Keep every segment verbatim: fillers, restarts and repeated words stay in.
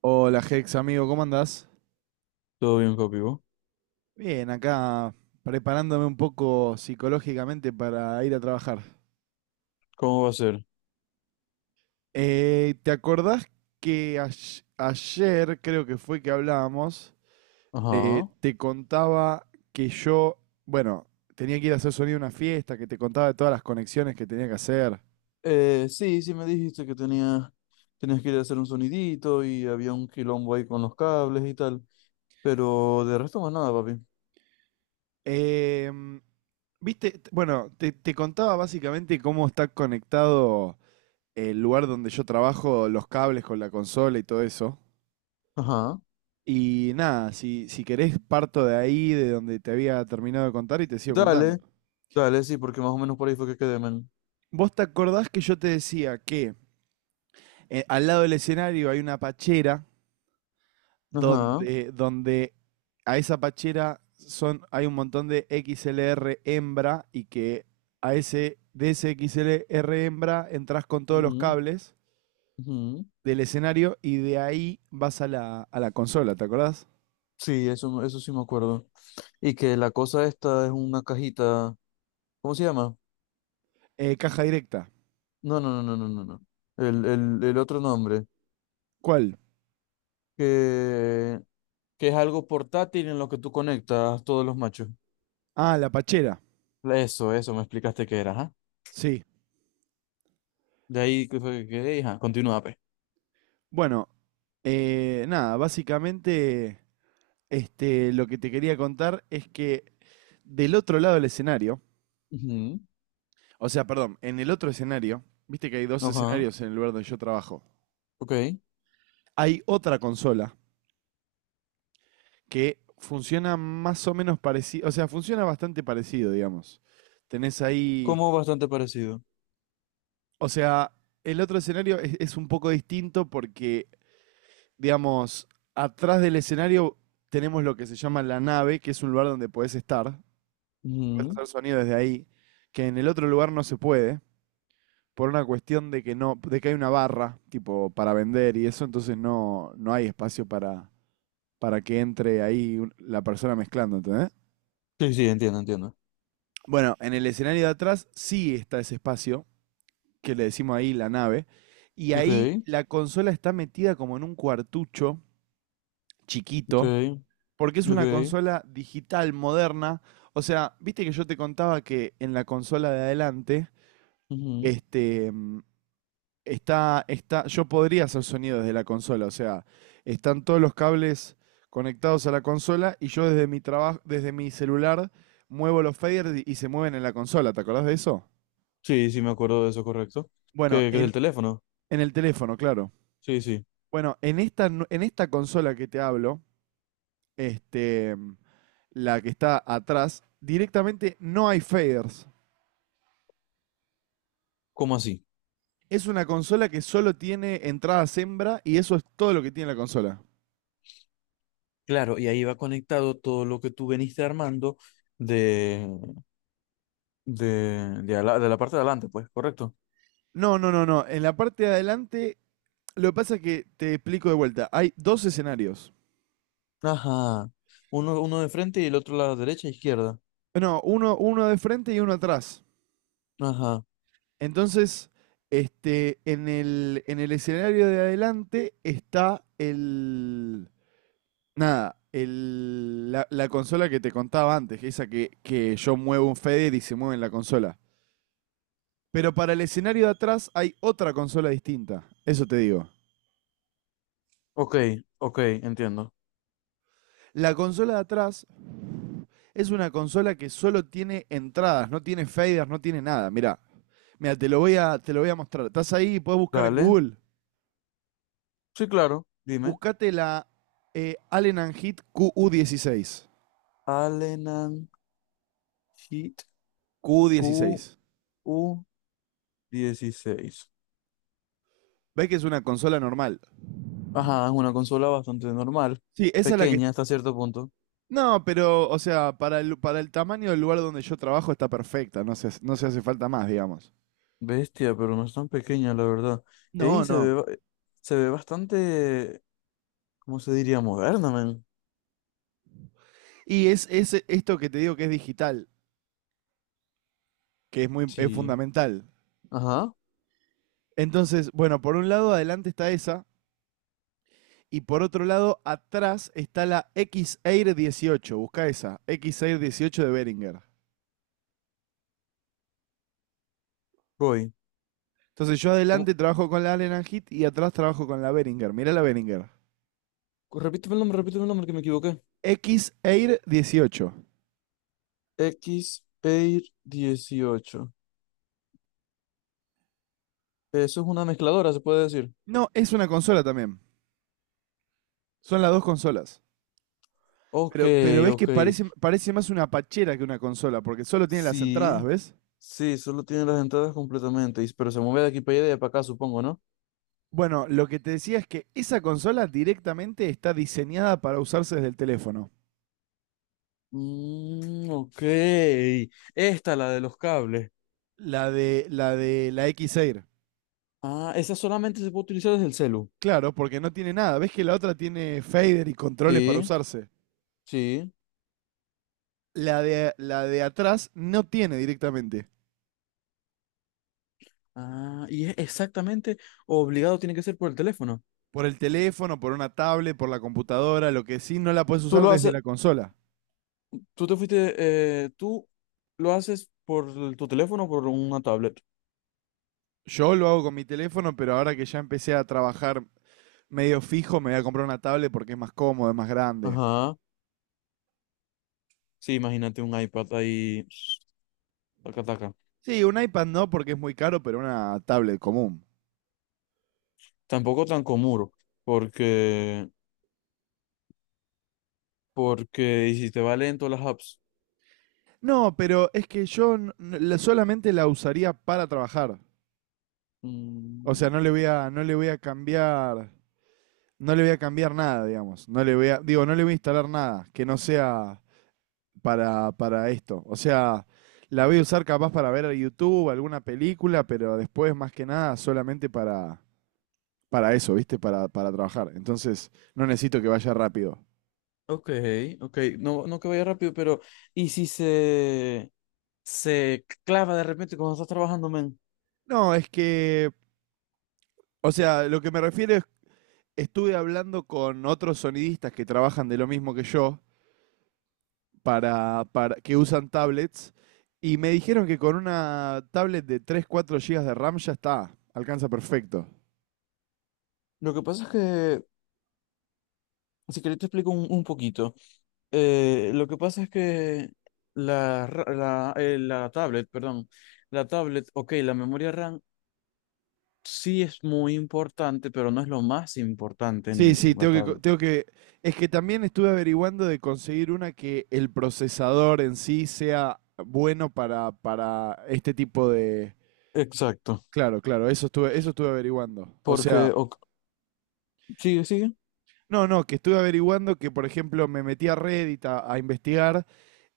Hola Hex, amigo, ¿cómo andás? Todo bien, papi. ¿Vos? Bien, acá preparándome un poco psicológicamente para ir a trabajar. ¿Cómo va a ser? Eh, ¿te acordás que ay- ayer, creo que fue que hablábamos, eh, Ajá. te contaba que yo, bueno, tenía que ir a hacer sonido a una fiesta, que te contaba de todas las conexiones que tenía que hacer? Eh, sí, sí me dijiste que tenía, tenías que ir a hacer un sonidito y había un quilombo ahí con los cables y tal. Pero de resto más nada, papi. Em, Viste, T- bueno, te, te contaba básicamente cómo está conectado el lugar donde yo trabajo, los cables con la consola y todo eso. Ajá. Y nada, si, si querés parto de ahí, de donde te había terminado de contar y te sigo contando. Dale, dale, sí, porque más o menos por ahí fue que quedé, men. ¿Vos te acordás que yo te decía que eh, al lado del escenario hay una pachera Ajá. donde, donde a esa pachera son, hay un montón de X L R hembra y que a ese, de ese X L R hembra entras con todos los Ujú, cables ujú. del escenario y de ahí vas a la, a la consola, te acordás? Sí, eso, eso sí me acuerdo. Y que la cosa esta es una cajita. ¿Cómo se llama? Eh, caja directa. No, no, no, no, no, no, no. El, el, el otro nombre. ¿Cuál? Que, que es algo portátil en lo que tú conectas todos los machos. Ah, la pachera. Eso, eso, me explicaste qué era, ajá. Sí. De ahí, ¿qué fue que quedé? Ajá, continúa, pe. Bueno, eh, nada, básicamente este, lo que te quería contar es que del otro lado del escenario, Ujú. o sea, perdón, en el otro escenario, viste que hay dos Ajá, escenarios en el lugar donde yo trabajo, ok. hay otra consola que funciona más o menos parecido, o sea, funciona bastante parecido, digamos. Tenés ahí, Como bastante parecido. o sea, el otro escenario es, es un poco distinto porque, digamos, atrás del escenario tenemos lo que se llama la nave, que es un lugar donde podés estar, puedes Ujú. hacer sonido desde ahí, que en el otro lugar no se puede, por una cuestión de que no, de que hay una barra, tipo, para vender y eso, entonces no, no hay espacio para, para que entre ahí un- la persona mezclando, ¿entendés? Sí, sí, entiendo, entiendo. Bueno, en el escenario de atrás sí está ese espacio, que le decimos ahí la nave, y Ok, ahí la consola está metida como en un cuartucho ok, chiquito, porque es una ok. consola digital moderna. O sea, viste que yo te contaba que en la consola de adelante, Ujú. este, mm, Está, está, yo podría hacer sonido desde la consola, o sea, están todos los cables conectados a la consola y yo desde mi trabajo, desde mi celular muevo los faders y- y se mueven en la consola, ¿te acordás de eso? Sí, sí, me acuerdo de eso, correcto. Bueno, ¿Qué, qué es en, el teléfono? en el teléfono, claro. Sí, sí. Bueno, en esta, nu- en esta consola que te hablo, este, la que está atrás, directamente no hay faders. ¿Cómo así? Es una consola que solo tiene entrada hembra y eso es todo lo que tiene la consola. Claro, y ahí va conectado todo lo que tú veniste armando de, de, de, ala- de la parte de adelante, pues, correcto. No, no, no, no. En la parte de adelante. Lo que pasa es que te explico de vuelta. Hay dos escenarios. Ajá. Uno, uno de frente y el otro a la derecha e izquierda. No, uno, uno de frente y uno atrás. Ajá. Entonces, este, en el, en el escenario de adelante está el. Nada, el, la, la consola que te contaba antes, esa que, que yo muevo un fader y se mueve en la consola. Pero para el escenario de atrás hay otra consola distinta. Eso te digo. Ok, ok, entiendo. La consola de atrás es una consola que solo tiene entradas, no tiene faders, no tiene nada. Mirá, mira, te lo voy a, te lo voy a mostrar. Estás ahí y podés buscar en Dale. Google. Sí, claro, dime. Buscate la eh, Allen Heat Q U dieciséis. Alenan Hit Q Q U dieciséis. U dieciséis. ¿Ves que es una consola normal? Ajá, es una consola bastante normal, Sí, esa es la que... pequeña hasta cierto punto. No, pero, o sea, para el, para el tamaño del lugar donde yo trabajo está perfecta, no se, no se hace falta más, digamos. Bestia, pero no es tan pequeña, la verdad. No, Y se no. ve, ba- se ve bastante, ¿cómo se diría? Moderna, man. Y es, es esto que te digo que es digital, que es muy es Sí. fundamental. Ajá, Entonces, bueno, por un lado adelante está esa y por otro lado atrás está la X-Air dieciocho, busca esa, X-Air dieciocho de Behringer. voy. Entonces yo ¿Cómo? adelante trabajo con la Allen and Heath y atrás trabajo con la Behringer, mirá la Behringer. Repíteme el nombre, repíteme el nombre que me equivoqué. X-Air dieciocho. X P E I R dieciocho. Eso es una mezcladora, se puede decir. No, es una consola también, son las dos consolas. Ok, Pero, pero ves que ok. parece, parece más una pachera que una consola, porque solo tiene las entradas, Sí, ¿ves? sí, solo tiene las entradas completamente, y- pero se mueve de aquí para allá y de para acá, supongo, ¿no? Bueno, lo que te decía es que esa consola directamente está diseñada para usarse desde el teléfono. Mm, ok. Esta, la de los cables. La de la de la X-Air. Ah, esa solamente se puede utilizar desde el celu. Claro, porque no tiene nada. ¿Ves que la otra tiene fader y controles para Sí, usarse? sí. La de, la de atrás no tiene directamente. Ah, y es exactamente obligado, tiene que ser por el teléfono. Por el teléfono, por una tablet, por la computadora, lo que sí no la puedes Tú usar lo desde haces, la consola. tú te fuiste, eh, tú lo haces por el- tu teléfono o por una tablet. Yo lo hago con mi teléfono, pero ahora que ya empecé a trabajar medio fijo, me voy a comprar una tablet porque es más cómodo, es más grande. Ajá. Sí, imagínate un iPad ahí, taca, taca. Sí, un iPad no porque es muy caro, pero una tablet común. Tampoco tan común, porque Porque hiciste va lento las apps. No, pero es que yo solamente la usaría para trabajar. O sea, Mm, no le voy a, no le voy a cambiar, no le voy a cambiar nada, digamos. No le voy a, digo, no le voy a instalar nada que no sea para, para esto. O sea, la voy a usar capaz para ver a YouTube, alguna película, pero después más que nada solamente para, para eso, ¿viste? Para, para trabajar. Entonces, no necesito que vaya rápido. ok, ok. No, no que vaya rápido, pero. ¿Y si se, se clava de repente cuando estás trabajando, men? No, es que, o sea, lo que me refiero es, estuve hablando con otros sonidistas que trabajan de lo mismo que yo. para, para que usan tablets y me dijeron que con una tablet de tres cuatro gigas de RAM ya está, alcanza perfecto. Lo que pasa es que. Si querés te explico un, un poquito. Eh, lo que pasa es que la, ra- la, eh, la tablet, perdón. La tablet, ok, la memoria RAM sí es muy importante, pero no es lo más importante Sí, en sí, la tengo que, tablet. tengo que... Es que también estuve averiguando de conseguir una que el procesador en sí sea bueno para, para este tipo de... Exacto. Claro, claro, eso estuve, eso estuve averiguando. O sea, Porque. Ok, sigue, sigue. no, no, que estuve averiguando que, por ejemplo, me metí a Reddit a, a investigar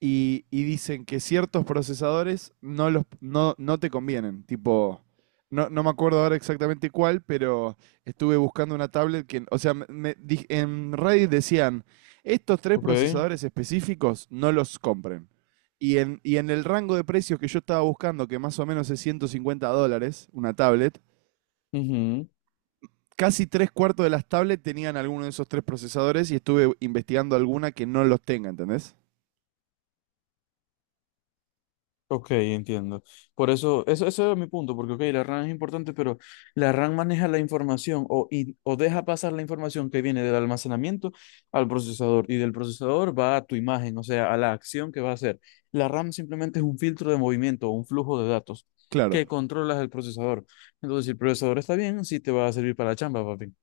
y, y dicen que ciertos procesadores no, los, no, no te convienen. Tipo, no, no me acuerdo ahora exactamente cuál, pero estuve buscando una tablet que, o sea, me- me di- en Reddit decían, estos tres Ok. procesadores específicos no los compren. Y en, y en el rango de precios que yo estaba buscando, que más o menos es ciento cincuenta dólares, una tablet, Ujú. casi tres cuartos de las tablets tenían alguno de esos tres procesadores y estuve investigando alguna que no los tenga, ¿entendés? Ok, entiendo. Por eso, eso, eso era mi punto, porque ok, la RAM es importante, pero la RAM maneja la información o, y- o deja pasar la información que viene del almacenamiento al procesador y del procesador va a tu imagen, o sea, a la acción que va a hacer. La RAM simplemente es un filtro de movimiento o un flujo de datos que Claro. controlas el procesador. Entonces, si el procesador está bien, sí te va a servir para la chamba, papi.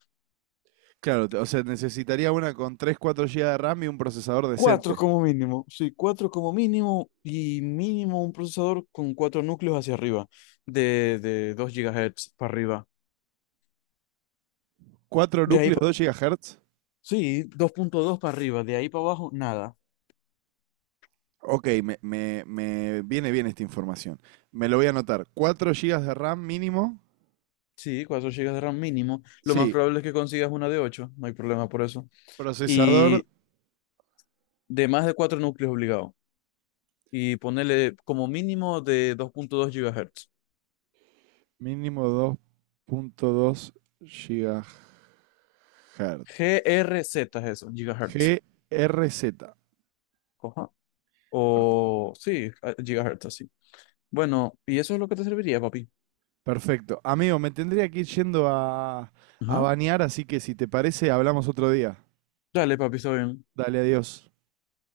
Claro, o sea, necesitaría una con tres cuatro gigas de RAM y un procesador Cuatro decente. como mínimo, sí, cuatro como mínimo y mínimo un procesador con cuatro núcleos hacia arriba, de, de, dos gigahertz para arriba. Cuatro De ahí, núcleos, pa- dos gigahertz. sí, dos punto dos para arriba, de ahí para abajo, nada. Ok, me, me- me viene bien esta información. Me lo voy a anotar. Cuatro gigas de RAM mínimo. Sí, cuatro gigas de RAM mínimo. Lo más Sí, probable es que consigas una de ocho, no hay problema por eso. procesador Y de más de cuatro núcleos obligado. Y ponerle como mínimo de dos punto dos GHz. mínimo dos punto dos GHz. G R Z es eso, gigahertz. G R Z. Ajá. Per- O sí, a- gigahertz así. Bueno, y eso es lo que te serviría, papi. Perfecto. Amigo, me tendría que ir yendo a, a Ajá. bañar, así que si te parece, hablamos otro día. Dale, papi, está bien. Dale, adiós.